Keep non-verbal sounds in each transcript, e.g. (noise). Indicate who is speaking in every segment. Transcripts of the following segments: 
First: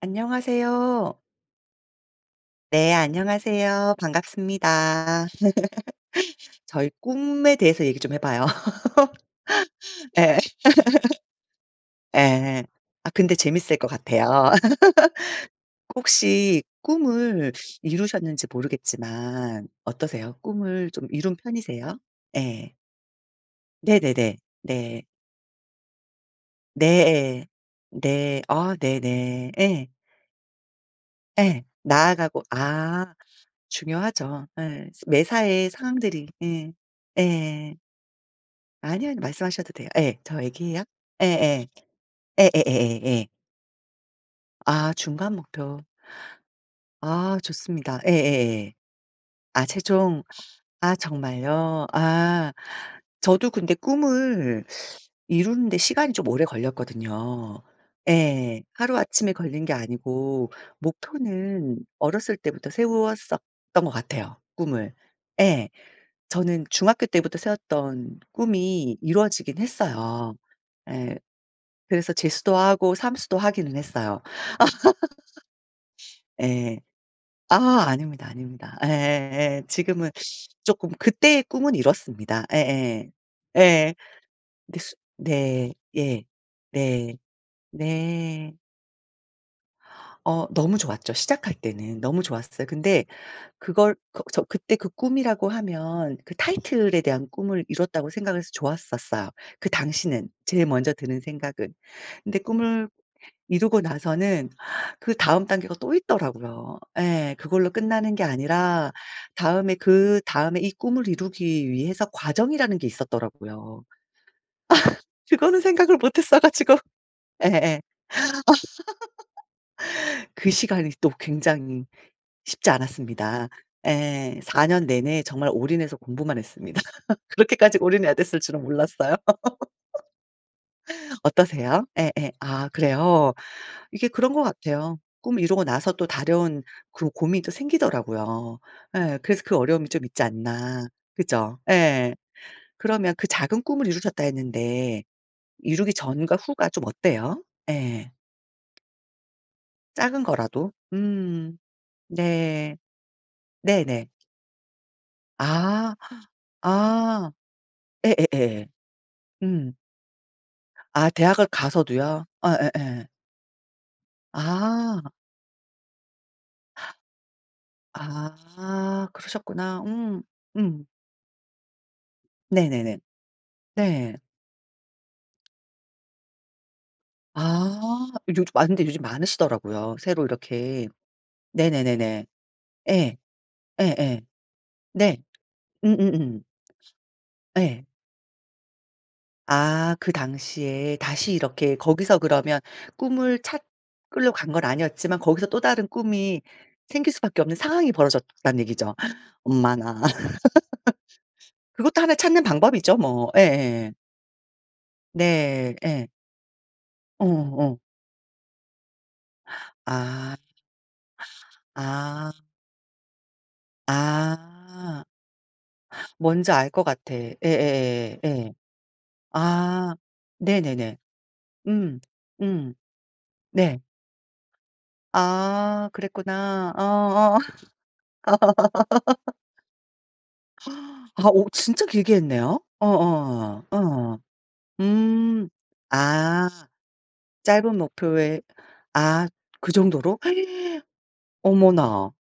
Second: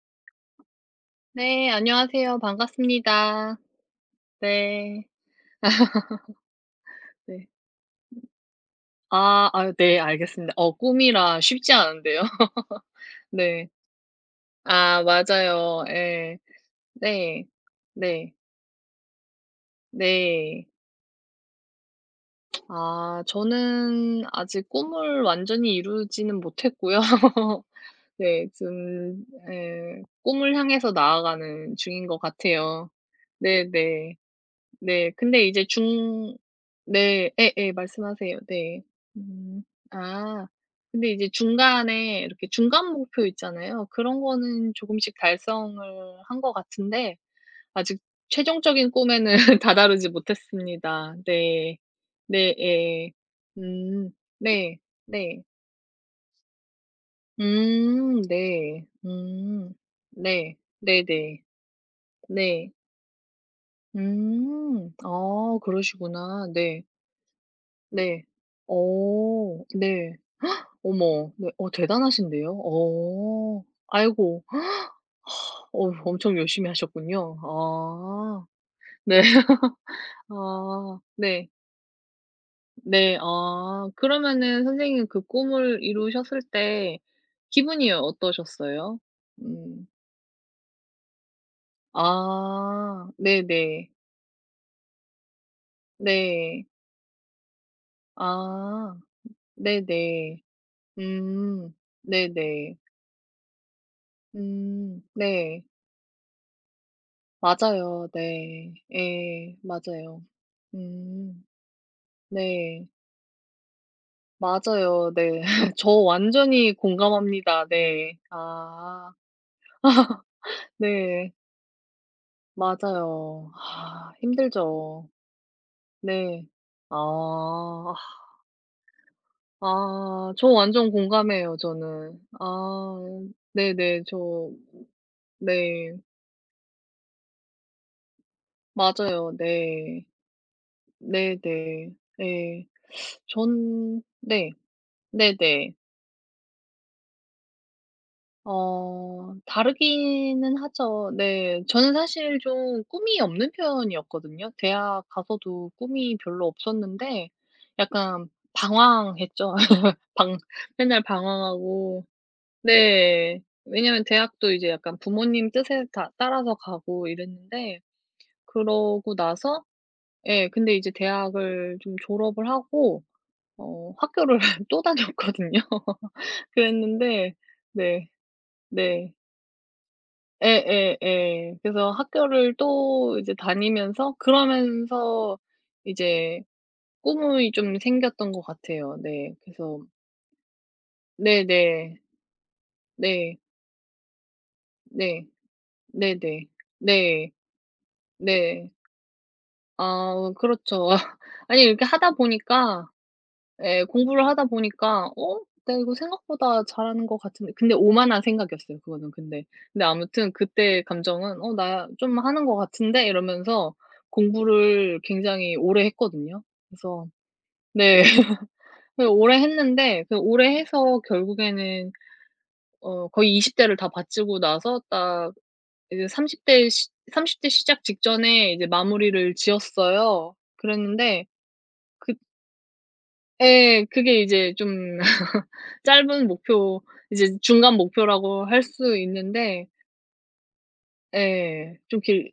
Speaker 1: 안녕하세요.
Speaker 2: 네. 안녕하세요.
Speaker 1: 네,
Speaker 2: 반갑습니다.
Speaker 1: 안녕하세요.
Speaker 2: 네.
Speaker 1: 반갑습니다. 저희
Speaker 2: 네.
Speaker 1: 꿈에 대해서 얘기 좀 해 봐요. (laughs)
Speaker 2: 네
Speaker 1: 예.
Speaker 2: 알겠습니다. 꿈이라 쉽지 않은데요.
Speaker 1: 예. 아
Speaker 2: (laughs)
Speaker 1: 근데
Speaker 2: 네.
Speaker 1: 재밌을 것 같아요. (laughs)
Speaker 2: 아 맞아요. 예.
Speaker 1: 혹시
Speaker 2: 네.
Speaker 1: 꿈을
Speaker 2: 네.
Speaker 1: 이루셨는지 모르겠지만 어떠세요?
Speaker 2: 네.
Speaker 1: 꿈을 좀 이룬 편이세요? 예.
Speaker 2: 아 저는
Speaker 1: 네네네.
Speaker 2: 아직
Speaker 1: 네.
Speaker 2: 꿈을 완전히 이루지는 못했고요.
Speaker 1: 네.
Speaker 2: (laughs)
Speaker 1: 네.
Speaker 2: 네.
Speaker 1: 아
Speaker 2: 좀
Speaker 1: 네네. 예.
Speaker 2: 예 꿈을 향해서
Speaker 1: 예.
Speaker 2: 나아가는 중인 것
Speaker 1: 나아가고
Speaker 2: 같아요.
Speaker 1: 아
Speaker 2: 네네.
Speaker 1: 중요하죠. 예.
Speaker 2: 네.
Speaker 1: 매사
Speaker 2: 근데 이제
Speaker 1: 의 상황들이
Speaker 2: 중
Speaker 1: 예.
Speaker 2: 네. 예예.
Speaker 1: 예.
Speaker 2: 말씀하세요. 네.
Speaker 1: 아니요, 아니요.
Speaker 2: 음.
Speaker 1: 말씀하셔도 돼요. 예. 저
Speaker 2: 아.
Speaker 1: 애기예요.
Speaker 2: 근데 이제
Speaker 1: 예예.
Speaker 2: 중간에 이렇게 중간 목표
Speaker 1: 예예예예예.
Speaker 2: 있잖아요. 그런 거는
Speaker 1: 아
Speaker 2: 조금씩
Speaker 1: 중간
Speaker 2: 달성을
Speaker 1: 목표.
Speaker 2: 한 것 같은데
Speaker 1: 아
Speaker 2: 아직
Speaker 1: 좋습니다. 예예예.
Speaker 2: 최종적인 꿈에는 (laughs)
Speaker 1: 아
Speaker 2: 다다르지
Speaker 1: 최종 아
Speaker 2: 못했습니다. 네.
Speaker 1: 정말요? 아
Speaker 2: 네 예.
Speaker 1: 저도 근데
Speaker 2: 음.
Speaker 1: 꿈을
Speaker 2: 네. 네.
Speaker 1: 이루는데 시간이 좀 오래 걸렸거든요.
Speaker 2: 음.
Speaker 1: 예.
Speaker 2: 네.
Speaker 1: 하루아침에 걸린 게
Speaker 2: 음.
Speaker 1: 아니고
Speaker 2: 네. 네네. 네.
Speaker 1: 목표는 어렸을 때부터
Speaker 2: 네.
Speaker 1: 세웠었던 것 같아요,
Speaker 2: 음.
Speaker 1: 꿈을.
Speaker 2: 아
Speaker 1: 예.
Speaker 2: 그러시구나.
Speaker 1: 저는
Speaker 2: 네.
Speaker 1: 중학교 때부터 세웠던
Speaker 2: 네.
Speaker 1: 꿈이
Speaker 2: 어.
Speaker 1: 이루어지긴
Speaker 2: 네.
Speaker 1: 했어요. 예.
Speaker 2: 어머. 네. 어
Speaker 1: 그래서
Speaker 2: 대단하신데요.
Speaker 1: 재수도 하고 삼수도
Speaker 2: 어.
Speaker 1: 하기는 했어요.
Speaker 2: 아이고. 어 엄청 열심히
Speaker 1: 예.
Speaker 2: 하셨군요.
Speaker 1: 아 아닙니다,
Speaker 2: 아.
Speaker 1: 아닙니다.
Speaker 2: 네.
Speaker 1: 예예예. 지금은
Speaker 2: (laughs)
Speaker 1: 쪼끔
Speaker 2: 아.
Speaker 1: 그때의
Speaker 2: 네.
Speaker 1: 꿈은 이뤘습니다. 예예.
Speaker 2: 네.
Speaker 1: 예.
Speaker 2: 아.
Speaker 1: 예.
Speaker 2: 그러면은 선
Speaker 1: 근데
Speaker 2: 생
Speaker 1: 수
Speaker 2: 님 그
Speaker 1: 네.
Speaker 2: 꿈을
Speaker 1: 예.
Speaker 2: 이루셨을 때
Speaker 1: 네.
Speaker 2: 기분이
Speaker 1: 네.
Speaker 2: 어떠셨어요? 음.
Speaker 1: 어 너무 좋았죠. 시작할 때는 너무 좋았어요. 근데
Speaker 2: 아. 네네.
Speaker 1: 그걸 그 저 그때 그 꿈이라고 하면 그
Speaker 2: 네.
Speaker 1: 타이틀에 대한 꿈을 이뤘다고 생각을 해서
Speaker 2: 아.
Speaker 1: 좋았었어요. 그 당시는
Speaker 2: 네네.
Speaker 1: 제일 먼저 드는
Speaker 2: 음.
Speaker 1: 생각은. 근데
Speaker 2: 네네.
Speaker 1: 꿈을 이루고 나서는
Speaker 2: 음.
Speaker 1: 그다음
Speaker 2: 네.
Speaker 1: 단계가 또 있더라고요. 예. 그걸로
Speaker 2: 맞아요.
Speaker 1: 끝나는 게
Speaker 2: 네.
Speaker 1: 아니라
Speaker 2: 예.
Speaker 1: 다음에
Speaker 2: 맞아요.
Speaker 1: 그다음에 이 꿈을
Speaker 2: 음.
Speaker 1: 이루기 위해서 과정이라는
Speaker 2: 네.
Speaker 1: 게 있었더라고요.
Speaker 2: 맞아요. 네.
Speaker 1: 그거는
Speaker 2: (laughs) 저
Speaker 1: 생각을 못 했어
Speaker 2: 완전히
Speaker 1: 가지고
Speaker 2: 공감합니다.
Speaker 1: 예예.
Speaker 2: 네. 아.
Speaker 1: (laughs) 그 시간이 또
Speaker 2: 네.
Speaker 1: 굉장히 쉽지 않았습니다.
Speaker 2: 맞아요. 아
Speaker 1: 예. 4년 년
Speaker 2: 힘들죠.
Speaker 1: 내내 정말 올인해서 공부만
Speaker 2: 네.
Speaker 1: 했습니다. (laughs) 그렇게까지
Speaker 2: 아.
Speaker 1: 올인해야 됐을 줄은 몰랐어요.
Speaker 2: 아 저 완전 공감해요
Speaker 1: 어떠세요?
Speaker 2: 저는.
Speaker 1: 예예. 아
Speaker 2: 아
Speaker 1: 그래요?
Speaker 2: 네네.
Speaker 1: 이게 그런 것
Speaker 2: 저
Speaker 1: 같아요. 꿈을 이루고 나서
Speaker 2: 네.
Speaker 1: 또 다려온 그 고민이 또 생기더라고요. 예.
Speaker 2: 맞아요.
Speaker 1: 그래서 그 어려움이
Speaker 2: 네.
Speaker 1: 좀 있지 않나. 그죠?
Speaker 2: 네네.
Speaker 1: 예.
Speaker 2: 네.
Speaker 1: 그러면 그 작은 꿈을
Speaker 2: 전
Speaker 1: 이루셨다
Speaker 2: 네.
Speaker 1: 했는데
Speaker 2: 네네.
Speaker 1: 이루기 전과 후가 좀 어때요? 예.
Speaker 2: 어
Speaker 1: 작은
Speaker 2: 다르기는
Speaker 1: 거라도.
Speaker 2: 하죠.
Speaker 1: 음.
Speaker 2: 네. 저는 사실
Speaker 1: 네.
Speaker 2: 좀 꿈이 없는
Speaker 1: 네네.
Speaker 2: 편이었거든요. 대학 가서도
Speaker 1: 아.
Speaker 2: 꿈이 별로 없었는데
Speaker 1: 아.
Speaker 2: 약간
Speaker 1: 예예예.
Speaker 2: 방황했죠.
Speaker 1: 음.
Speaker 2: (laughs) 방 맨날
Speaker 1: 아 대학을
Speaker 2: 방황하고
Speaker 1: 가서도요? 아 예 예.
Speaker 2: 네. 왜냐면 대학도 이제 약간
Speaker 1: 아.
Speaker 2: 부모님 뜻에 다 따라서 가고 이랬는데
Speaker 1: 아
Speaker 2: 그러고 나서
Speaker 1: 그러셨구나. 음.
Speaker 2: 예 근데
Speaker 1: 음.
Speaker 2: 이제 대학을 좀 졸업을
Speaker 1: 네네네.
Speaker 2: 하고 어
Speaker 1: 네.
Speaker 2: 학교를 (laughs) 또 다녔거든요. (laughs) 그랬는데 네.
Speaker 1: 아 요즘 아 근데 요즘
Speaker 2: 네.
Speaker 1: 많으시더라고요. 새로 이렇게
Speaker 2: 예예예. 그래서
Speaker 1: 네네네네.
Speaker 2: 학교를
Speaker 1: 예.
Speaker 2: 또 이제 다니면서
Speaker 1: 예예. 네.
Speaker 2: 그러면서 이제
Speaker 1: 음음음.
Speaker 2: 꿈이 좀
Speaker 1: 예.
Speaker 2: 생겼던 것 같아요. 네. 그래서
Speaker 1: 아 그 당시에 다시 이렇게
Speaker 2: 네네.
Speaker 1: 거기서 그러면
Speaker 2: 네.
Speaker 1: 꿈을 찾으러 간 건 아니었지만
Speaker 2: 네.
Speaker 1: 거기서 또 다른
Speaker 2: 네네.
Speaker 1: 꿈이
Speaker 2: 네.
Speaker 1: 생길
Speaker 2: 네.
Speaker 1: 수밖에 없는 상황이 벌어졌단
Speaker 2: 네. 네.
Speaker 1: 얘기죠. (gasps) (laughs) 엄마나.
Speaker 2: 아
Speaker 1: (laughs)
Speaker 2: 그렇죠. (laughs) 아니 이렇게
Speaker 1: 그것도
Speaker 2: 하다
Speaker 1: 하나 찾는
Speaker 2: 보니까
Speaker 1: 방법이죠 뭐. 예
Speaker 2: 예.
Speaker 1: 예
Speaker 2: 공부를 하다 보니까 "어?
Speaker 1: 네.
Speaker 2: 내가 이거
Speaker 1: 예.
Speaker 2: 생각보다 잘하는 것
Speaker 1: 어
Speaker 2: 같은데." 근데
Speaker 1: 어
Speaker 2: 오만한 생각이었어요 그거는 근데. 근데 아무튼
Speaker 1: 아.
Speaker 2: 그때 감정은 "어 나 좀
Speaker 1: 아.
Speaker 2: 하는 것 같은데?" 이러면서 공부를
Speaker 1: 아.
Speaker 2: 굉장히 오래 했거든요.
Speaker 1: 뭔지 알 것
Speaker 2: 그래서
Speaker 1: 같아.
Speaker 2: 네.
Speaker 1: 예예예예. 예.
Speaker 2: (laughs) 그 오래
Speaker 1: 아.
Speaker 2: 했는데 그 오래
Speaker 1: 네네네.
Speaker 2: 해서 결국에는
Speaker 1: 음. 음.
Speaker 2: 어 거의 20 대를
Speaker 1: 네.
Speaker 2: 다 바치고 나서 딱
Speaker 1: 아
Speaker 2: 이제 30 대
Speaker 1: 그랬구나.
Speaker 2: 시
Speaker 1: 어어.
Speaker 2: 30대 시작 직전에 이제 마무리를 지었어요. 그랬는데
Speaker 1: 아 오 진짜
Speaker 2: 그
Speaker 1: 길게 했네요. 어어. 어. 어.
Speaker 2: 예.
Speaker 1: 어.
Speaker 2: 그게 이제 좀
Speaker 1: 음.
Speaker 2: 짧은
Speaker 1: 아
Speaker 2: 목표 이제 중간
Speaker 1: 짧은 목표에
Speaker 2: 목표라고 할 수
Speaker 1: 아
Speaker 2: 있는데
Speaker 1: 그 정도로? (gasps)
Speaker 2: 예. 좀
Speaker 1: 어머나.
Speaker 2: 길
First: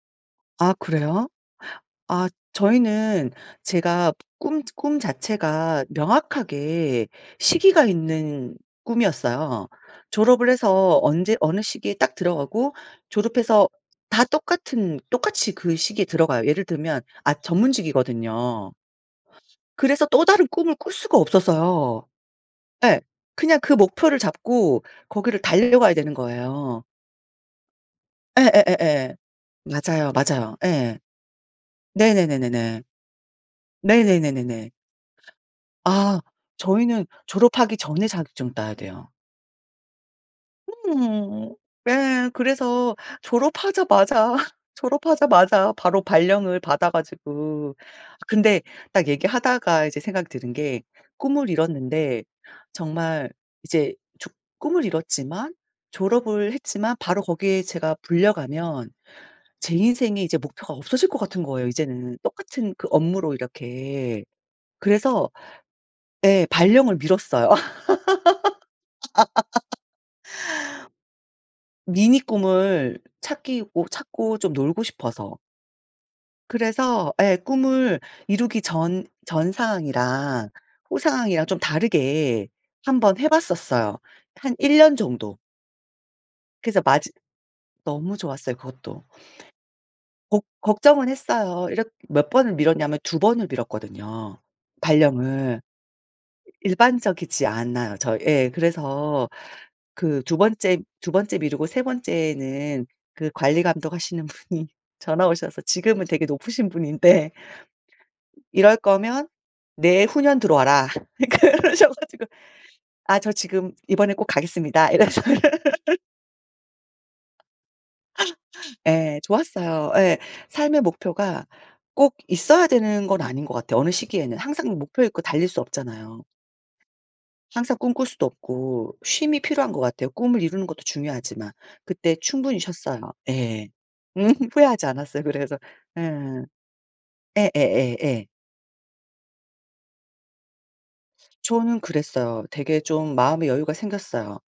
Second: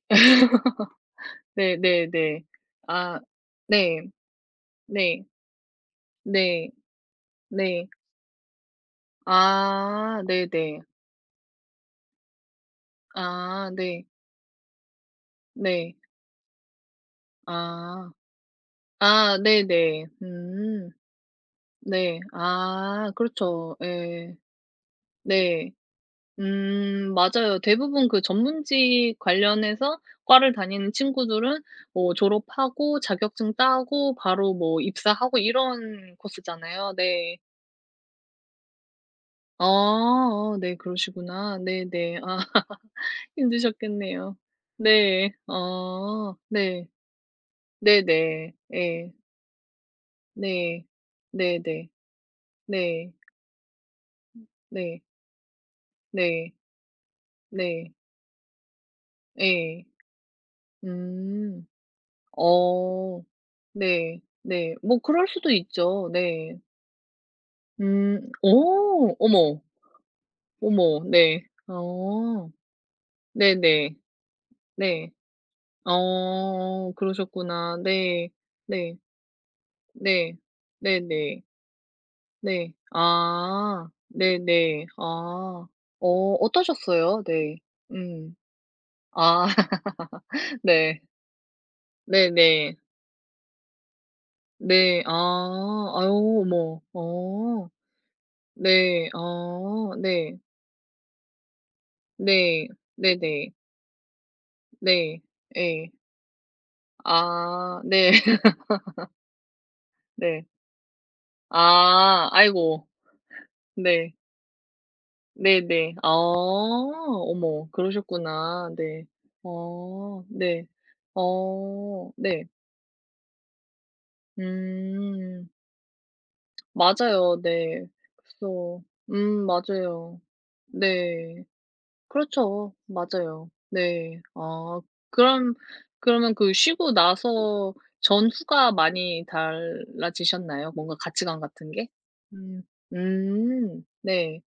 Speaker 1: 아 그래요?
Speaker 2: 네 네
Speaker 1: 아
Speaker 2: 네. 아
Speaker 1: 저희는
Speaker 2: 네.
Speaker 1: 제가 꿈
Speaker 2: 네.
Speaker 1: 자체가
Speaker 2: 네.
Speaker 1: 명확하게 시기가
Speaker 2: 네.
Speaker 1: 있는 꿈이었어요.
Speaker 2: 아
Speaker 1: 졸업을
Speaker 2: 네네.
Speaker 1: 해서 언제 어느 시기에 딱 들어가고 졸업해서
Speaker 2: 아 네.
Speaker 1: 다 똑같은 똑같이 그
Speaker 2: 네.
Speaker 1: 시기에 들어가요. 예를 들면 아
Speaker 2: 아.
Speaker 1: 전문직이거든요.
Speaker 2: 아 네네.
Speaker 1: 그래서 또 다른 꿈을
Speaker 2: 음.
Speaker 1: 꿀 수가 없었어요.
Speaker 2: 네.
Speaker 1: 예.
Speaker 2: 아
Speaker 1: 그냥 그
Speaker 2: 그렇죠.
Speaker 1: 목표를
Speaker 2: 예.
Speaker 1: 잡고 거기를
Speaker 2: 네.
Speaker 1: 달려가야 되는 거예요.
Speaker 2: 맞아요. 대부분 그
Speaker 1: 예예예예.
Speaker 2: 전문직 관련해서
Speaker 1: 맞아요,
Speaker 2: 과를
Speaker 1: 맞아요.
Speaker 2: 다니는
Speaker 1: 예.
Speaker 2: 친구들은 뭐
Speaker 1: 네네네네네.
Speaker 2: 졸업하고 자격증 따고 바로
Speaker 1: 네네네네네.
Speaker 2: 뭐 입사하고 이런
Speaker 1: 아
Speaker 2: 코스잖아요.
Speaker 1: 저희는
Speaker 2: 네.
Speaker 1: 졸업하기 전에 자격증 따야 돼요.
Speaker 2: 아 어, 네
Speaker 1: 음.
Speaker 2: 그러시구나. 네네.
Speaker 1: 예.
Speaker 2: 아
Speaker 1: 그래서
Speaker 2: (laughs)
Speaker 1: 졸업하자마자
Speaker 2: 힘드셨겠네요.
Speaker 1: (laughs)
Speaker 2: 네.
Speaker 1: 졸업하자마자 바로
Speaker 2: 아
Speaker 1: 발령을
Speaker 2: 네.
Speaker 1: 받아 가지고
Speaker 2: 네네.
Speaker 1: 근데 딱
Speaker 2: 예.
Speaker 1: 얘기하다가 이제 생각이 드는 게
Speaker 2: 네.
Speaker 1: 꿈을
Speaker 2: 네네.
Speaker 1: 이뤘는데
Speaker 2: 네.
Speaker 1: 정말 이제 조 꿈을
Speaker 2: 네.
Speaker 1: 이뤘지만 졸업을
Speaker 2: 네.
Speaker 1: 했지만 바로 거기에
Speaker 2: 네. 네.
Speaker 1: 제가 불려가면 제
Speaker 2: 예.
Speaker 1: 인생에 이제 목표가 없어질 것 같은
Speaker 2: 음.
Speaker 1: 거예요 이제는 똑같은 그
Speaker 2: 어.
Speaker 1: 업무로
Speaker 2: 네.
Speaker 1: 이렇게.
Speaker 2: 네. 뭐 그럴
Speaker 1: 그래서
Speaker 2: 수도 있죠.
Speaker 1: 예
Speaker 2: 네.
Speaker 1: 발령을 미뤘어요.
Speaker 2: 음. 오 어머. 어머. 네.
Speaker 1: 미니
Speaker 2: 어.
Speaker 1: 꿈을 찾기고
Speaker 2: 네네.
Speaker 1: 찾고 좀 놀고
Speaker 2: 네.
Speaker 1: 싶어서.
Speaker 2: 어.
Speaker 1: 그래서 예
Speaker 2: 그러셨구나.
Speaker 1: 꿈을
Speaker 2: 네.
Speaker 1: 이루기
Speaker 2: 네.
Speaker 1: 전
Speaker 2: 네.
Speaker 1: 상황이랑 후
Speaker 2: 네네.
Speaker 1: 상황이랑 좀 다르게
Speaker 2: 네.
Speaker 1: 한번 해
Speaker 2: 아.
Speaker 1: 봤었어요. 한 1
Speaker 2: 네네.
Speaker 1: 년 정도.
Speaker 2: 아. 어
Speaker 1: 그래서 마지
Speaker 2: 어떠셨어요? 네.
Speaker 1: 너무
Speaker 2: 음.
Speaker 1: 좋았어요 그것도.
Speaker 2: 아. (laughs)
Speaker 1: 걱
Speaker 2: 네.
Speaker 1: 걱정은 했어요. 이렇 몇 번을
Speaker 2: 네네.
Speaker 1: 미뤘냐면 두 번을 미뤘거든요
Speaker 2: 네. 아.
Speaker 1: 발령을.
Speaker 2: 아유 어머.
Speaker 1: 일반적이지
Speaker 2: 어.
Speaker 1: 않아요 저 예.
Speaker 2: 네.
Speaker 1: 그래서
Speaker 2: 어.
Speaker 1: 그 두
Speaker 2: 네.
Speaker 1: 번째 두 번째 미루고 세
Speaker 2: 네.
Speaker 1: 번째는 그
Speaker 2: 네네.
Speaker 1: 관리 감독하시는 분이 (laughs)
Speaker 2: 네.
Speaker 1: 전화 오셔서
Speaker 2: 예.
Speaker 1: 지금은 되게 높으신 분인데
Speaker 2: 아 네. (laughs)
Speaker 1: "이럴 거면 내후년
Speaker 2: 네.
Speaker 1: 들어와라." (laughs) 그러셔 가지고
Speaker 2: 아 아이고.
Speaker 1: "아 저 지금
Speaker 2: 네.
Speaker 1: 이번에 꼭 가겠습니다." 이래서 (laughs)
Speaker 2: 네네. 아 어머 그러셨구나. 네.
Speaker 1: 예 좋았어요. 예.
Speaker 2: 어 네.
Speaker 1: 삶의 목표가
Speaker 2: 어
Speaker 1: 꼭
Speaker 2: 네.
Speaker 1: 있어야 되는 건 아닌 것 같아요, 어느 시기에는. 항상 목표 있고 달릴
Speaker 2: 음
Speaker 1: 수 없잖아요.
Speaker 2: 맞아요.
Speaker 1: 항상
Speaker 2: 네.
Speaker 1: 꿈꿀 수도
Speaker 2: 그래서
Speaker 1: 없고 쉼이 필요한 것 같아요.
Speaker 2: 맞아요.
Speaker 1: 꿈을 이루는 것도
Speaker 2: 네.
Speaker 1: 중요하지만 그때 충분히
Speaker 2: 그렇죠.
Speaker 1: 쉬었어요.
Speaker 2: 맞아요.
Speaker 1: 예.
Speaker 2: 네.
Speaker 1: 음 (laughs)
Speaker 2: 아
Speaker 1: 후회하지 않았어요.
Speaker 2: 그럼
Speaker 1: 그래서
Speaker 2: 그러면
Speaker 1: 예.
Speaker 2: 그 쉬고 나서
Speaker 1: 예예예예.
Speaker 2: 전후가 많이 달라지셨나요? 뭔가 가치관 같은
Speaker 1: 저는
Speaker 2: 게?
Speaker 1: 그랬어요.
Speaker 2: 음.
Speaker 1: 되게 좀 마음의 여유가
Speaker 2: 음.
Speaker 1: 생겼어요.
Speaker 2: 네.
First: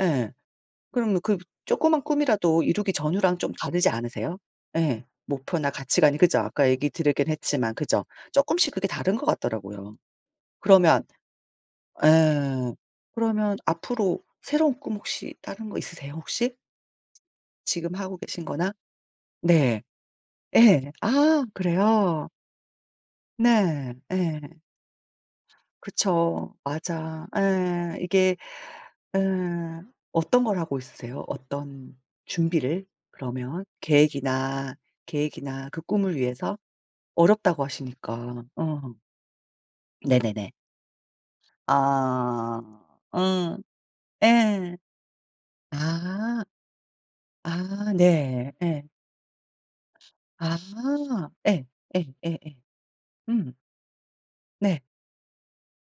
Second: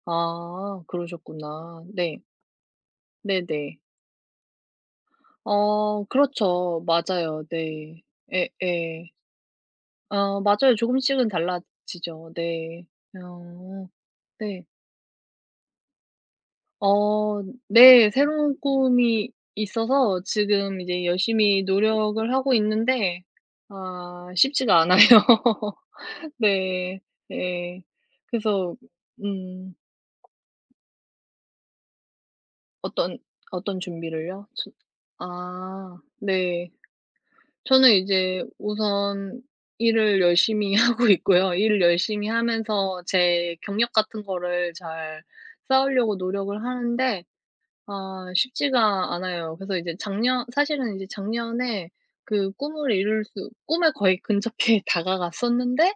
Speaker 1: 예.
Speaker 2: 아
Speaker 1: 그럼 그
Speaker 2: 그러셨구나.
Speaker 1: 조그만
Speaker 2: 네.
Speaker 1: 꿈이라도 이루기 전후랑 좀
Speaker 2: 네네.
Speaker 1: 다르지 않으세요? 예. 목표나
Speaker 2: 어
Speaker 1: 가치관이 그죠? 아까
Speaker 2: 그렇죠.
Speaker 1: 얘기 드리긴
Speaker 2: 맞아요.
Speaker 1: 했지만
Speaker 2: 네.
Speaker 1: 그죠? 조
Speaker 2: 에,
Speaker 1: 금씩 그게
Speaker 2: 에.
Speaker 1: 다른 것 같더라고요.
Speaker 2: 어 맞아요.
Speaker 1: 그러면
Speaker 2: 조금씩은 달라지죠.
Speaker 1: 예.
Speaker 2: 네.
Speaker 1: 그러면
Speaker 2: 어.
Speaker 1: 앞으로
Speaker 2: 네.
Speaker 1: 새로운 꿈 혹시 다른 거 있으세요 혹시?
Speaker 2: 어
Speaker 1: 지금
Speaker 2: 네.
Speaker 1: 하고 계신
Speaker 2: 새로운
Speaker 1: 거나
Speaker 2: 꿈이
Speaker 1: 네.
Speaker 2: 있어서 지금
Speaker 1: 예.
Speaker 2: 이제
Speaker 1: 아
Speaker 2: 열심히
Speaker 1: 그래요?
Speaker 2: 노력을 하고 있는데
Speaker 1: 네.
Speaker 2: 아
Speaker 1: 예.
Speaker 2: 쉽지가 않아요. (laughs)
Speaker 1: 그쵸.
Speaker 2: 네.
Speaker 1: 맞아.
Speaker 2: 네.
Speaker 1: 예. 이게
Speaker 2: 그래서
Speaker 1: 예
Speaker 2: 음
Speaker 1: 어떤 걸 하고 있으세요? 어떤 준비를
Speaker 2: 어떤
Speaker 1: 그러면
Speaker 2: 어떤 준비를요? 저
Speaker 1: 계획이나 계획이나 그
Speaker 2: 아
Speaker 1: 꿈을 위해서
Speaker 2: 네.
Speaker 1: 어렵다고
Speaker 2: 저는 이제
Speaker 1: 하시니까. 어.
Speaker 2: 우선 일을
Speaker 1: 네네네.
Speaker 2: 열심히 (laughs) 하고 있고요. 일을 열심히
Speaker 1: 아.
Speaker 2: 하면서 제
Speaker 1: 어.
Speaker 2: 경력 같은 거를
Speaker 1: 예.
Speaker 2: 잘 쌓으려고
Speaker 1: 아.
Speaker 2: 노력을 하는데
Speaker 1: 아
Speaker 2: 아
Speaker 1: 네. 예.
Speaker 2: 쉽지가 않아요. 그래서 이제 작년
Speaker 1: 아.
Speaker 2: 사실은 이제
Speaker 1: 예.
Speaker 2: 작년에 그
Speaker 1: 예예예.
Speaker 2: 꿈을 이룰 수
Speaker 1: 음.
Speaker 2: 꿈에 거의 근접해
Speaker 1: 네.
Speaker 2: (laughs) 다가갔었는데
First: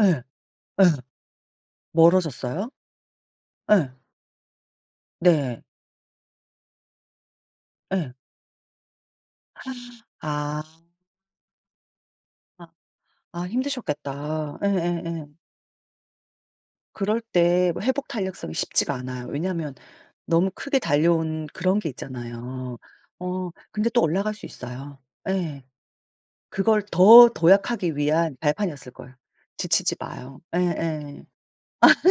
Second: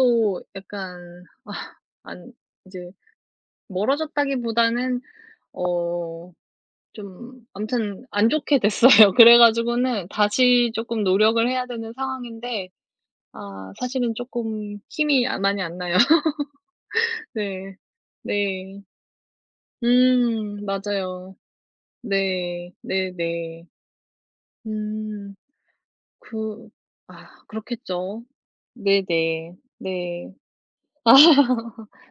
Speaker 1: 예. 예.
Speaker 2: 약간 아 안
Speaker 1: 멀어졌어요?
Speaker 2: 이제
Speaker 1: 예.
Speaker 2: 멀어졌다기보다는
Speaker 1: 네.
Speaker 2: 어 좀 아무튼
Speaker 1: 예.
Speaker 2: 안 좋게 됐어요. (laughs) 그래 가지고는
Speaker 1: 아.
Speaker 2: 다시 조금 노력을 해야 되는 상황인데
Speaker 1: 아
Speaker 2: 아 사실은
Speaker 1: 힘드셨겠다.
Speaker 2: 조금
Speaker 1: 예예예.
Speaker 2: 힘이 아 많이 안 나요. (laughs)
Speaker 1: 그럴 때
Speaker 2: 네.
Speaker 1: 뭐 회복 탄력성이
Speaker 2: 네.
Speaker 1: 쉽지가 않아요. 왜냐하면 너무 크게
Speaker 2: 맞아요.
Speaker 1: 달려온 그런 게
Speaker 2: 네.
Speaker 1: 있잖아요. 어
Speaker 2: 네네.
Speaker 1: 근데 또 올라갈 수 있어요.
Speaker 2: 음.
Speaker 1: 예.
Speaker 2: 그
Speaker 1: 그걸
Speaker 2: 아
Speaker 1: 더 도약하기
Speaker 2: 그렇겠죠.
Speaker 1: 위한 발판이었을 거예요.
Speaker 2: 네네.
Speaker 1: 지치지
Speaker 2: 네.
Speaker 1: 마요. 예예.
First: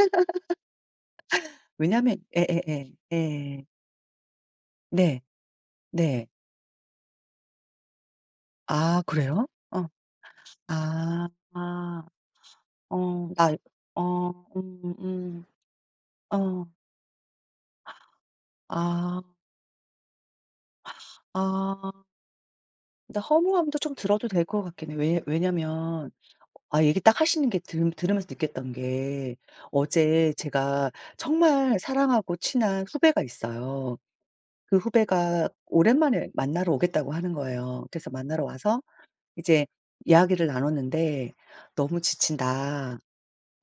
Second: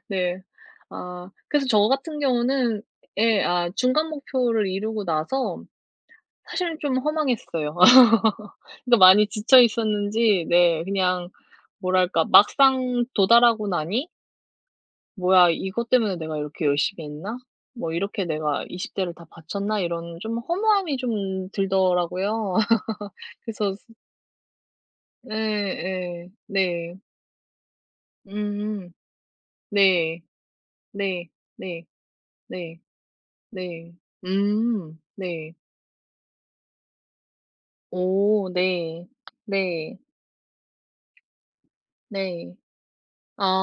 Speaker 2: 네. 아 그래서 저
Speaker 1: 왜냐하면
Speaker 2: 같은
Speaker 1: 예예예.
Speaker 2: 경우는
Speaker 1: 예. 예,
Speaker 2: 예
Speaker 1: 예.
Speaker 2: 아 중간 목표를 이루고
Speaker 1: 네.
Speaker 2: 나서
Speaker 1: 네.
Speaker 2: 사실 좀 허망했어요. (laughs) 그러니까
Speaker 1: 아
Speaker 2: 많이
Speaker 1: 그래요?
Speaker 2: 지쳐
Speaker 1: 어.
Speaker 2: 있었는지 네 그냥
Speaker 1: 아. 아.
Speaker 2: 뭐랄까 막상
Speaker 1: 어. 나
Speaker 2: 도달하고 나니
Speaker 1: 어. 음음.
Speaker 2: "뭐야 이것 때문에 내가 이렇게
Speaker 1: 어.
Speaker 2: 열심히 했나? 뭐 이렇게 내가 20 대를
Speaker 1: 아.
Speaker 2: 다 바쳤나?" 이런 좀 허무함이 좀
Speaker 1: 아.
Speaker 2: 들더라고요.
Speaker 1: 근데
Speaker 2: (laughs) 그래서
Speaker 1: 허무함도 좀 들어도 될 것 같긴 해. 왜
Speaker 2: 네. 예
Speaker 1: 왜냐면
Speaker 2: 예.
Speaker 1: 아
Speaker 2: 네.
Speaker 1: 얘기 딱 하시는 게 들 들으면서 느꼈던
Speaker 2: 음
Speaker 1: 게
Speaker 2: 네.
Speaker 1: 어제 제가
Speaker 2: 네.
Speaker 1: 정말
Speaker 2: 네.
Speaker 1: 사랑하고
Speaker 2: 네.
Speaker 1: 친한 후배가
Speaker 2: 네.
Speaker 1: 있어요. 그
Speaker 2: 음.
Speaker 1: 후배가
Speaker 2: 네.
Speaker 1: 오랜만에 만나러 오겠다고 하는 거예요. 그래서 만나러
Speaker 2: 오
Speaker 1: 와서
Speaker 2: 네.
Speaker 1: 이제
Speaker 2: 네.
Speaker 1: 이야기를 나눴는데 "너무
Speaker 2: 네.
Speaker 1: 지친다."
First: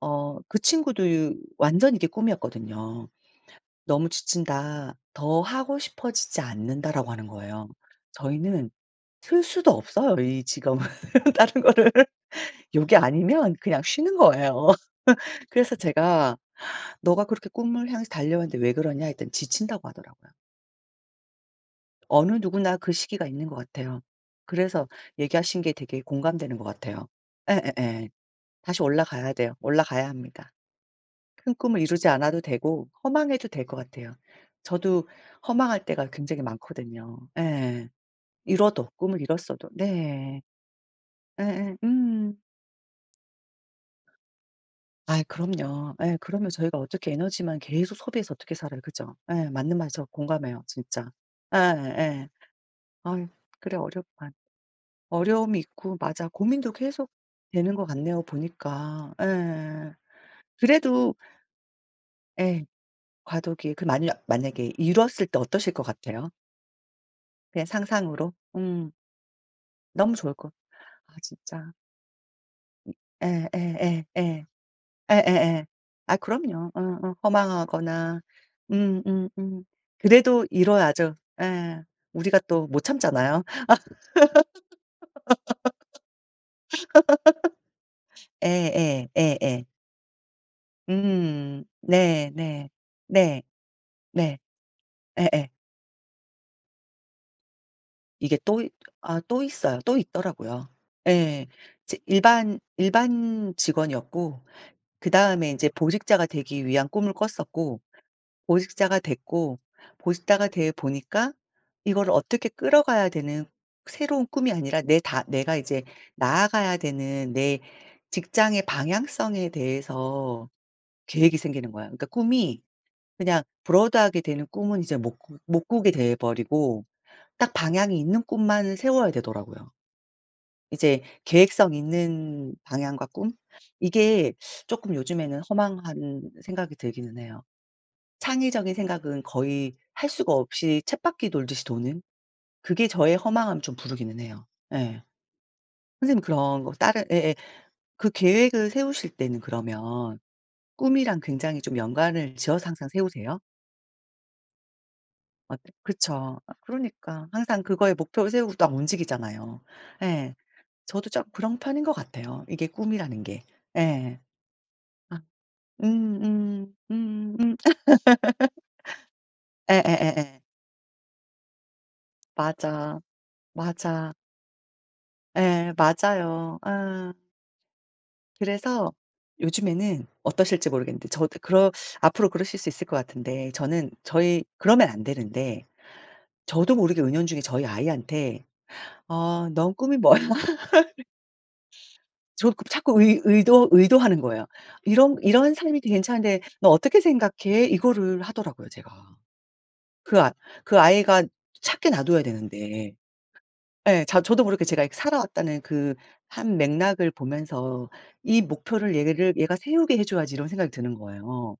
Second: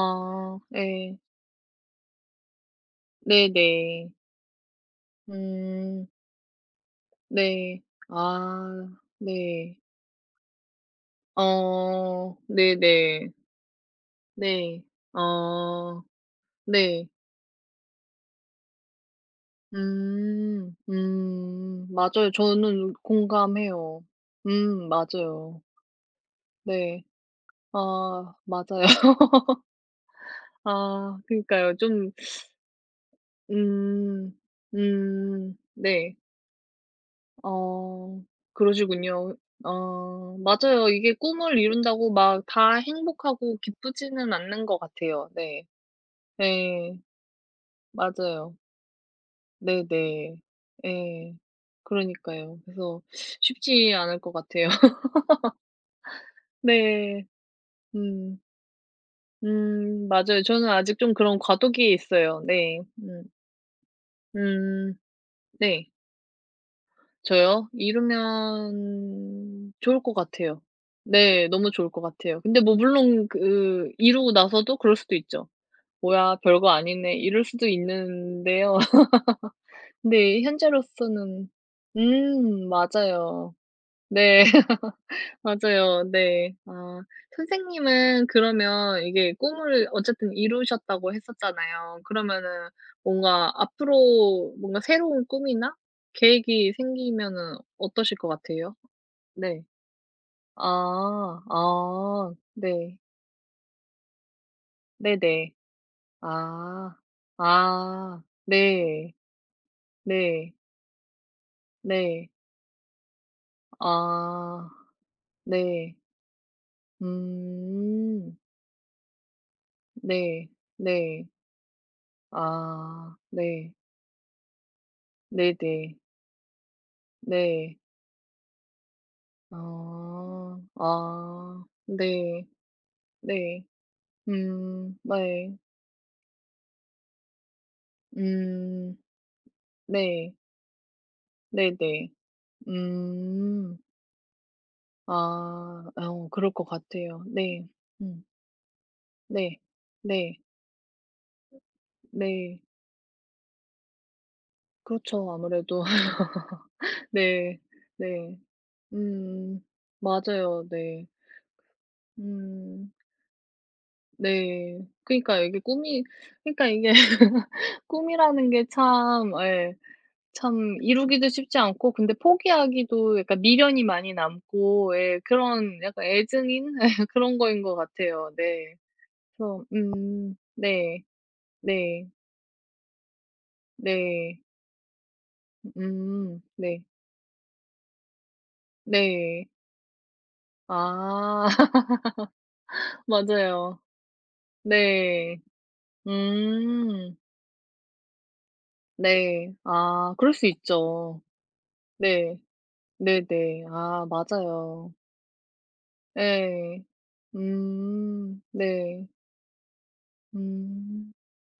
Speaker 1: 어 그 친구도
Speaker 2: 네
Speaker 1: 완전 이게 꿈이었거든요.
Speaker 2: 네네.
Speaker 1: "너무 지친다. 더 하고
Speaker 2: 음.
Speaker 1: 싶어지지 않는다."라고 하는 거예요.
Speaker 2: 네.
Speaker 1: 저희는
Speaker 2: 아
Speaker 1: 틀 수도
Speaker 2: 네.
Speaker 1: 없어요 이 직업은. (laughs) 다른 거를
Speaker 2: 어 네네.
Speaker 1: 요게
Speaker 2: 네.
Speaker 1: 아니면 그냥 쉬는 거예요.
Speaker 2: 네.
Speaker 1: (laughs) 그래서
Speaker 2: 아
Speaker 1: 제가
Speaker 2: 네.
Speaker 1: "너가 그렇게 꿈을 향해서 달려왔는데 왜 그러냐?" 했더니 지친다고 하더라고요.
Speaker 2: 음. 음. 맞아요.
Speaker 1: 어느 누구나 그
Speaker 2: 저는
Speaker 1: 시기가 있는 것
Speaker 2: 공감해요.
Speaker 1: 같아요. 그래서
Speaker 2: 맞아요.
Speaker 1: 얘기하신 게 되게 공감되는 것
Speaker 2: 네.
Speaker 1: 같아요. 에에
Speaker 2: 아
Speaker 1: 다시
Speaker 2: 맞아요. (laughs)
Speaker 1: 올라가야 돼요. 올라가야 합니다.
Speaker 2: 아
Speaker 1: 큰
Speaker 2: 그니까요.
Speaker 1: 꿈을 이루지
Speaker 2: 좀
Speaker 1: 않아도 되고 허망해도 될 것 같아요.
Speaker 2: 음.
Speaker 1: 저도
Speaker 2: 음.
Speaker 1: 허망할 때가
Speaker 2: 네.
Speaker 1: 굉장히 많거든요. 예.
Speaker 2: 어.
Speaker 1: 이뤄도 꿈을
Speaker 2: 그러시군요.
Speaker 1: 이뤘어도.
Speaker 2: 어
Speaker 1: 네.
Speaker 2: 맞아요. 이게 꿈을
Speaker 1: 예예.
Speaker 2: 이룬다고
Speaker 1: 음.
Speaker 2: 막 다 행복하고 기쁘지는 않는 것
Speaker 1: 아이
Speaker 2: 같아요. 네.
Speaker 1: 그럼요. 예 그러면 저희가
Speaker 2: 네
Speaker 1: 어떻게 에너지만 계속 소비해서
Speaker 2: 맞아요.
Speaker 1: 어떻게 살아요. 그죠? 예. 맞는 말 저
Speaker 2: 네네.
Speaker 1: 공감해요 진짜.
Speaker 2: 네,
Speaker 1: 예예.
Speaker 2: 그러니까요. 그래서
Speaker 1: 아 그래
Speaker 2: 쉽지 않을 것
Speaker 1: 어렵다.
Speaker 2: 같아요. (laughs)
Speaker 1: 어려움이 있고 맞아. 고민도 계속
Speaker 2: 네.
Speaker 1: 되는 것 같네요
Speaker 2: 음.
Speaker 1: 보니까. 예.
Speaker 2: 맞아요. 저는 아직 좀
Speaker 1: 그래도
Speaker 2: 그런 과도기에 있어요.
Speaker 1: 예
Speaker 2: 네. 음.
Speaker 1: 과도기 그 만약 만약에
Speaker 2: 음.
Speaker 1: 이뤘을 때 어떠실 것
Speaker 2: 네.
Speaker 1: 같아요? 그냥
Speaker 2: 저요?
Speaker 1: 상상으로? 음.
Speaker 2: 이루면 좋을 것
Speaker 1: 너무 좋을 것
Speaker 2: 같아요.
Speaker 1: 아
Speaker 2: 네. 너무
Speaker 1: 진짜.
Speaker 2: 좋을 것 같아요. 근데 뭐 물론 그
Speaker 1: 예예예예.
Speaker 2: 이루고 나서도 그럴 수도 있죠.
Speaker 1: 예예예. 아
Speaker 2: "뭐야 별거
Speaker 1: 그럼요. 어 어
Speaker 2: 아니네." 이럴 수도
Speaker 1: 허망하거나.
Speaker 2: 있는데요.
Speaker 1: 음
Speaker 2: (laughs)
Speaker 1: 음 음.
Speaker 2: 근데
Speaker 1: 그래도 이뤄야죠.
Speaker 2: 현재로서는
Speaker 1: 예. 우리가 또 못 참잖아요.
Speaker 2: 맞아요. 네. (laughs) 맞아요. 네. 아 선생님은 그러면
Speaker 1: 예예.
Speaker 2: 이게
Speaker 1: 예예.
Speaker 2: 꿈을 어쨌든 이루셨다고
Speaker 1: 음.
Speaker 2: 했었잖아요.
Speaker 1: 네
Speaker 2: 그러면은
Speaker 1: 네. 네.
Speaker 2: 뭔가
Speaker 1: 네.
Speaker 2: 앞으로 뭔가 새로운
Speaker 1: 예예.
Speaker 2: 꿈이나 계획이 생기면은 어떠실 것
Speaker 1: 이게 또 있
Speaker 2: 같아요?
Speaker 1: 아 또
Speaker 2: 네.
Speaker 1: 있어요. 또 있더라고요.
Speaker 2: 아.
Speaker 1: 예. 이제
Speaker 2: 아.
Speaker 1: 일반
Speaker 2: 네.
Speaker 1: 일반 직원이었고 그다음에
Speaker 2: 네네.
Speaker 1: 인제 보직자가 되기 위한
Speaker 2: 아.
Speaker 1: 꿈을 꿨었고
Speaker 2: 아.
Speaker 1: 보직자가
Speaker 2: 네.
Speaker 1: 됐고 보직자가
Speaker 2: 네.
Speaker 1: 돼 보니까 이걸
Speaker 2: 네.
Speaker 1: 어떻게 끌어가야 되는 새로운 꿈이
Speaker 2: 아.
Speaker 1: 아니라 내 다 내가 이제
Speaker 2: 네.
Speaker 1: 나아가야 되는 내
Speaker 2: 음.
Speaker 1: 직장의 방향성에
Speaker 2: 네.
Speaker 1: 대해서
Speaker 2: 네.
Speaker 1: 계획이 생기는 거야. 그러니까 꿈이
Speaker 2: 아.
Speaker 1: 그냥
Speaker 2: 네.
Speaker 1: 브로드하게 되는 꿈은 이제 못 꾸
Speaker 2: 네네.
Speaker 1: 못 꾸게
Speaker 2: 네.
Speaker 1: 돼 버리고 딱
Speaker 2: 네.
Speaker 1: 방향이 있는 꿈만 세워야 되더라고요.
Speaker 2: 아.
Speaker 1: 이제
Speaker 2: 아.
Speaker 1: 계획성
Speaker 2: 네.
Speaker 1: 있는 방향과 꿈?
Speaker 2: 네.
Speaker 1: 이게 조금
Speaker 2: 음.
Speaker 1: 요즘에는
Speaker 2: 네.
Speaker 1: 허망한 생각이 들기는 해요. 창의적인
Speaker 2: 음.
Speaker 1: 생각은 거의 할
Speaker 2: 네.
Speaker 1: 수가 없이 쳇바퀴 돌듯이 도는
Speaker 2: 네네.
Speaker 1: 그게 저의 허망함을 좀
Speaker 2: 음.
Speaker 1: 부르기는 해요. 예.
Speaker 2: 아.
Speaker 1: 선생님
Speaker 2: 어 그럴
Speaker 1: 그런
Speaker 2: 것
Speaker 1: 거 다른
Speaker 2: 같아요.
Speaker 1: 예예.
Speaker 2: 네.
Speaker 1: 그
Speaker 2: 음.
Speaker 1: 계획을 세우실 때는
Speaker 2: 네.
Speaker 1: 그러면
Speaker 2: 네.
Speaker 1: 꿈이랑 굉장히 좀 연관을
Speaker 2: 네.
Speaker 1: 지어서 항상 세우세요?
Speaker 2: 그렇죠.
Speaker 1: 어때
Speaker 2: 아무래도 (laughs)
Speaker 1: 그쵸. 아 그러니까
Speaker 2: 네.
Speaker 1: 항상 그거에 목표를
Speaker 2: 네.
Speaker 1: 세우고 딱
Speaker 2: 음.
Speaker 1: 움직이잖아요. 예.
Speaker 2: 맞아요. 네.
Speaker 1: 저도 좀 그런 편인 것 같아요, 이게
Speaker 2: 음.
Speaker 1: 꿈이라는 게. 예.
Speaker 2: 네.
Speaker 1: 아
Speaker 2: 그니까 이게 꿈이 그니까
Speaker 1: 음음.
Speaker 2: 이게 (laughs)
Speaker 1: 음음.
Speaker 2: 꿈이라는 게 참 예
Speaker 1: 예예예예.
Speaker 2: 참 이루기도 쉽지 않고 근데
Speaker 1: 맞아.
Speaker 2: 포기하기도 약간 미련이
Speaker 1: 맞아.
Speaker 2: 많이 남고 예
Speaker 1: 예
Speaker 2: 그런 약간
Speaker 1: 맞아요.
Speaker 2: 애증인 (laughs)
Speaker 1: 아.
Speaker 2: 그런 거인 것 같아요. 네.
Speaker 1: 그래서
Speaker 2: 그래서
Speaker 1: 요즘에는 어떠실지
Speaker 2: 네.
Speaker 1: 모르겠는데 저 그러
Speaker 2: 네.
Speaker 1: 앞으로 그러실 수 있을 것 같은데 저는
Speaker 2: 네.
Speaker 1: 저희 그러면 안 되는데 저도
Speaker 2: 네.
Speaker 1: 모르게 은연중에 저희 아이한테
Speaker 2: 네.
Speaker 1: "어 넌 꿈이 뭐야?" (laughs)
Speaker 2: 아.
Speaker 1: 저 그 자꾸 의 의도
Speaker 2: 맞아요.
Speaker 1: 의도하는 거예요. "이런
Speaker 2: 네.
Speaker 1: 이런 삶이 괜찮은데 너 어떻게
Speaker 2: 음.
Speaker 1: 생각해?" 이거를 하더라고요 제가.
Speaker 2: 네. 아
Speaker 1: 그
Speaker 2: 그럴
Speaker 1: 아
Speaker 2: 수
Speaker 1: 그
Speaker 2: 있죠.
Speaker 1: 아이가 찾게 놔둬야
Speaker 2: 네.
Speaker 1: 되는데.
Speaker 2: 네네.
Speaker 1: 예.
Speaker 2: 아
Speaker 1: 자 저도 모르게 제가
Speaker 2: 맞아요.
Speaker 1: 살아왔다는 그 한
Speaker 2: 예.
Speaker 1: 맥락을 보면서
Speaker 2: 음.
Speaker 1: '이 목표를
Speaker 2: 네.
Speaker 1: 얘를 얘가 세우게 해 줘야지.' 이런 생각이 드는
Speaker 2: 음.
Speaker 1: 거예요.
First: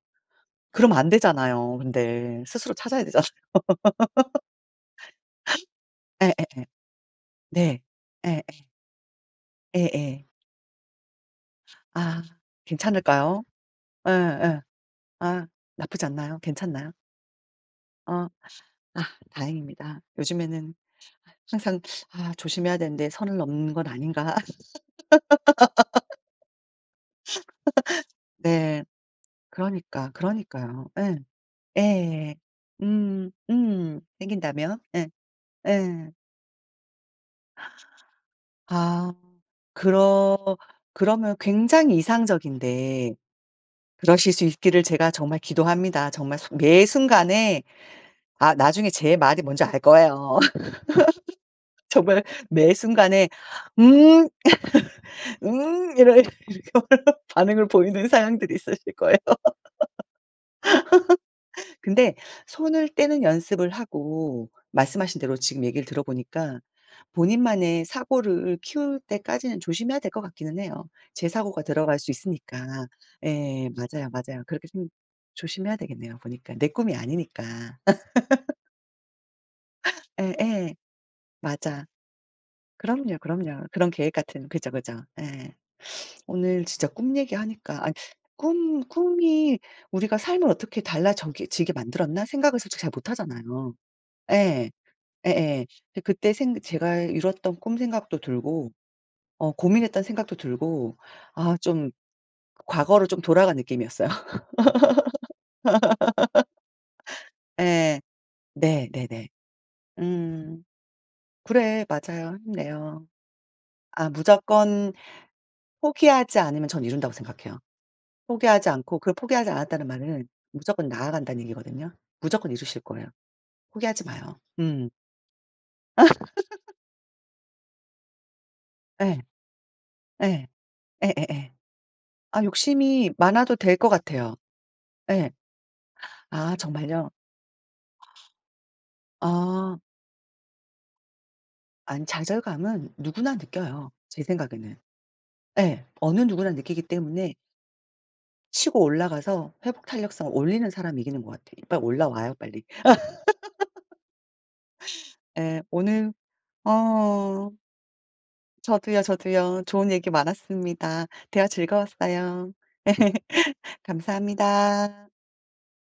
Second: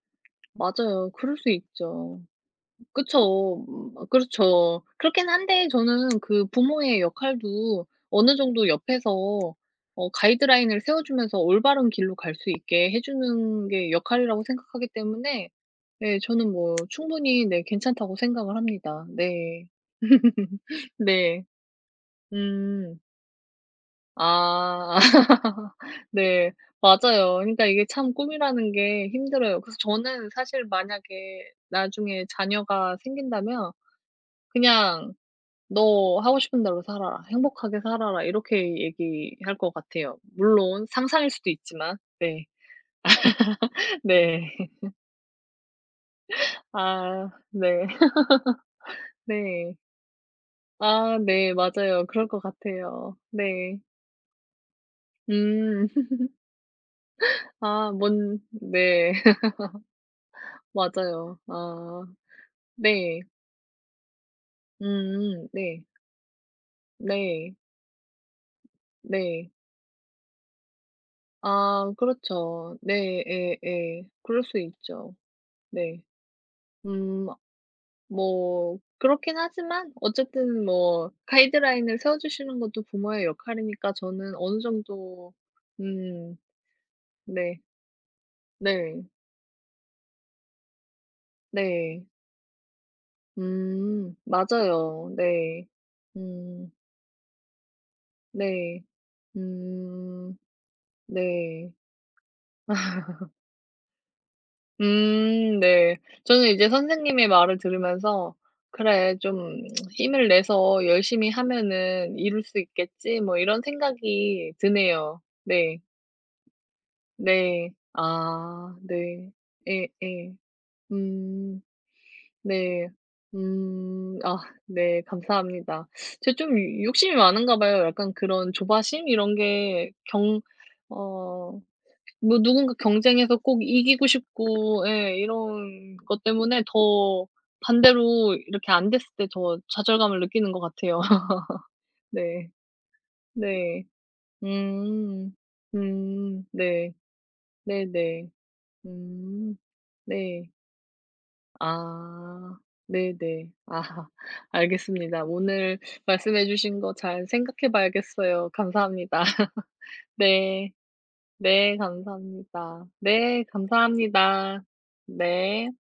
Speaker 1: 그러면 안
Speaker 2: 맞아요. 그럴 수
Speaker 1: 되잖아요
Speaker 2: 있죠.
Speaker 1: 근데. 스스로 찾아야 되잖아요.
Speaker 2: 그쵸. 아, 그렇죠. 그렇긴 한데 저는
Speaker 1: 예예예.
Speaker 2: 그
Speaker 1: (laughs)
Speaker 2: 부모의
Speaker 1: 네.
Speaker 2: 역할도 어느
Speaker 1: 예.
Speaker 2: 정도 옆에서 어
Speaker 1: 예예.
Speaker 2: 가이드라인을 세워 주면서 올바른 길로
Speaker 1: 아
Speaker 2: 갈 수 있게 해
Speaker 1: 괜찮을까요?
Speaker 2: 주는 게 역할이라고
Speaker 1: 예예.
Speaker 2: 생각하기
Speaker 1: 아
Speaker 2: 때문에
Speaker 1: 나쁘지
Speaker 2: 네.
Speaker 1: 않나요?
Speaker 2: 저는 뭐
Speaker 1: 괜찮나요?
Speaker 2: 충분히 네 괜찮다고
Speaker 1: 어.
Speaker 2: 생각을
Speaker 1: 아
Speaker 2: 합니다. 네.
Speaker 1: 다행입니다. 요즘에는
Speaker 2: (laughs) 네.
Speaker 1: 항상 '아 조심해야
Speaker 2: 음.
Speaker 1: 되는데 선을 넘는 건 아닌가?' (laughs)
Speaker 2: 아. (laughs) 네. 맞아요. 그러니까 이게 참 꿈이라는
Speaker 1: 네.
Speaker 2: 게 힘들어요. 그래서
Speaker 1: 그러니까,
Speaker 2: 저는 사실
Speaker 1: 그러니까요. 예.
Speaker 2: 만약에 나중에
Speaker 1: 예.
Speaker 2: 자녀가
Speaker 1: 음.
Speaker 2: 생긴다면
Speaker 1: 음. 생긴다면. 예.
Speaker 2: 그냥
Speaker 1: 예.
Speaker 2: "너 하고 싶은 대로 살아라. 행복하게 살아라." 이렇게
Speaker 1: 아
Speaker 2: 얘기할 것 같아요.
Speaker 1: 그러
Speaker 2: 물론 상상일
Speaker 1: 그러면
Speaker 2: 수도
Speaker 1: 굉장히
Speaker 2: 있지만. 네.
Speaker 1: 이상적인데
Speaker 2: (laughs)
Speaker 1: 그러실 수
Speaker 2: 네.
Speaker 1: 있기를 제가 정말 기도합니다. 정말 소 매
Speaker 2: 아
Speaker 1: 순간에
Speaker 2: 네.
Speaker 1: 아 나중에 제 말이 뭔지
Speaker 2: 네.
Speaker 1: 알 거예요. (laughs)
Speaker 2: 아 네. 맞아요.
Speaker 1: 정말
Speaker 2: 그럴 것
Speaker 1: 매
Speaker 2: 같아요.
Speaker 1: 순간에
Speaker 2: 네.
Speaker 1: "음.
Speaker 2: 음.
Speaker 1: 음."
Speaker 2: (laughs)
Speaker 1: 이런 (laughs) 렇게 반응을
Speaker 2: 아
Speaker 1: 보이는
Speaker 2: 뭔
Speaker 1: 상황들이 있으실
Speaker 2: 네.
Speaker 1: 거예요.
Speaker 2: (laughs) 맞아요.
Speaker 1: (laughs)
Speaker 2: 아
Speaker 1: 근데 손을
Speaker 2: 네.
Speaker 1: 떼는 연습을 하고 말씀하신 대로 지금
Speaker 2: 네.
Speaker 1: 얘기를 들어보니까
Speaker 2: 네.
Speaker 1: 본인만의 사고를 키울
Speaker 2: 네.
Speaker 1: 때까지는 조심해야 될 것 같기는 해요. 제 사고가
Speaker 2: 아
Speaker 1: 들어갈 수
Speaker 2: 그렇죠.
Speaker 1: 있으니까.
Speaker 2: 네.
Speaker 1: 예
Speaker 2: 예예.
Speaker 1: 맞아요,
Speaker 2: 그럴
Speaker 1: 맞아요.
Speaker 2: 수
Speaker 1: 그렇게 좀
Speaker 2: 있죠.
Speaker 1: 조심해야
Speaker 2: 네.
Speaker 1: 되겠네요 보니까. 내 꿈이
Speaker 2: 음
Speaker 1: 아니니까. (laughs)
Speaker 2: 뭐 그렇긴 하지만 어쨌든
Speaker 1: 예예.
Speaker 2: 뭐
Speaker 1: 맞아.
Speaker 2: 가이드라인을 세워 주시는 것도
Speaker 1: 그럼요,
Speaker 2: 부모의
Speaker 1: 그럼요. 그런
Speaker 2: 역할이니까
Speaker 1: 계획
Speaker 2: 저는
Speaker 1: 같은
Speaker 2: 어느
Speaker 1: 그죠, 그죠.
Speaker 2: 정도
Speaker 1: 예.
Speaker 2: 음
Speaker 1: 오늘 진짜 꿈
Speaker 2: 네.
Speaker 1: 얘기하니까 아니 꿈
Speaker 2: 네.
Speaker 1: 꿈이 우리가 삶을 어떻게 달라 지게
Speaker 2: 네.
Speaker 1: 만들었나 생각을 솔직히 잘 못 하잖아요. 예.
Speaker 2: 맞아요.
Speaker 1: 예예.
Speaker 2: 네.
Speaker 1: 근데 그때 생
Speaker 2: 음
Speaker 1: 제가 이뤘던 꿈 생각도 들고
Speaker 2: 네.
Speaker 1: 어 고민했던 생각도
Speaker 2: 음.
Speaker 1: 들고 아
Speaker 2: 네.
Speaker 1: 좀 과거로 좀 돌아간 느낌이었어요. (laughs)
Speaker 2: 네. 저는 이제 선생님의 말을
Speaker 1: 예.
Speaker 2: 들으면서
Speaker 1: 네
Speaker 2: "그래
Speaker 1: 네네.
Speaker 2: 좀 힘을
Speaker 1: 음.
Speaker 2: 내서 열심히
Speaker 1: 그래
Speaker 2: 하면은
Speaker 1: 맞아요.
Speaker 2: 이룰 수
Speaker 1: 힘내요.
Speaker 2: 있겠지." 뭐 이런
Speaker 1: 아
Speaker 2: 생각이
Speaker 1: 무조건
Speaker 2: 드네요. 네.
Speaker 1: 포기하지 않으면 전 이룬다고 생각해요.
Speaker 2: 네.
Speaker 1: 포기하지
Speaker 2: 아
Speaker 1: 않고 그
Speaker 2: 네.
Speaker 1: 포기하지 않았다는 말은
Speaker 2: 예예.
Speaker 1: 무조건 나아간다는
Speaker 2: 음
Speaker 1: 얘기거든요. 무조건 이루실
Speaker 2: 네.
Speaker 1: 거예요. 포기하지
Speaker 2: 아
Speaker 1: 마요. 음.
Speaker 2: 네 감사합니다. 제가
Speaker 1: (laughs)
Speaker 2: 좀 욕심이 많은가 봐요. 약간 그런 조바심
Speaker 1: 예.
Speaker 2: 이런 게경
Speaker 1: 예. 예예예.
Speaker 2: 어 뭐
Speaker 1: 아
Speaker 2: 누군가
Speaker 1: 욕심이
Speaker 2: 경쟁해서
Speaker 1: 많아도
Speaker 2: 꼭
Speaker 1: 될 것
Speaker 2: 이기고
Speaker 1: 같아요.
Speaker 2: 싶고 예
Speaker 1: 예.
Speaker 2: 이런 것
Speaker 1: 아
Speaker 2: 때문에
Speaker 1: 정말요?
Speaker 2: 더 반대로 이렇게 안 됐을 때 더
Speaker 1: 아.
Speaker 2: 좌절감을 느끼는 것 같아요. (laughs)
Speaker 1: 아니
Speaker 2: 네.
Speaker 1: 좌절감은 누구나
Speaker 2: 네.
Speaker 1: 느껴요, 제 생각에는.
Speaker 2: 음.
Speaker 1: 예. 어느
Speaker 2: 음.
Speaker 1: 누구나 느끼기
Speaker 2: 네.
Speaker 1: 때문에
Speaker 2: 네네.
Speaker 1: 치고 올라가서
Speaker 2: 음.
Speaker 1: 회복 탄력성을
Speaker 2: 네.
Speaker 1: 올리는 사람이 이기는 것 같아요. 빨리 올라와요,
Speaker 2: 아.
Speaker 1: 빨리.
Speaker 2: 네네. 아 (laughs) 알겠습니다.
Speaker 1: 예.
Speaker 2: 오늘
Speaker 1: 오늘
Speaker 2: 말씀해 주신 거 잘
Speaker 1: 어
Speaker 2: 생각해 봐야겠어요.
Speaker 1: 저도요,
Speaker 2: 감사합니다.
Speaker 1: 저도요. 좋은
Speaker 2: (laughs)
Speaker 1: 얘기
Speaker 2: 네.
Speaker 1: 많았습니다. 대화
Speaker 2: 네
Speaker 1: 즐거웠어요.
Speaker 2: 감사합니다. 네
Speaker 1: (laughs)
Speaker 2: 감사합니다.
Speaker 1: 감사합니다.
Speaker 2: 네.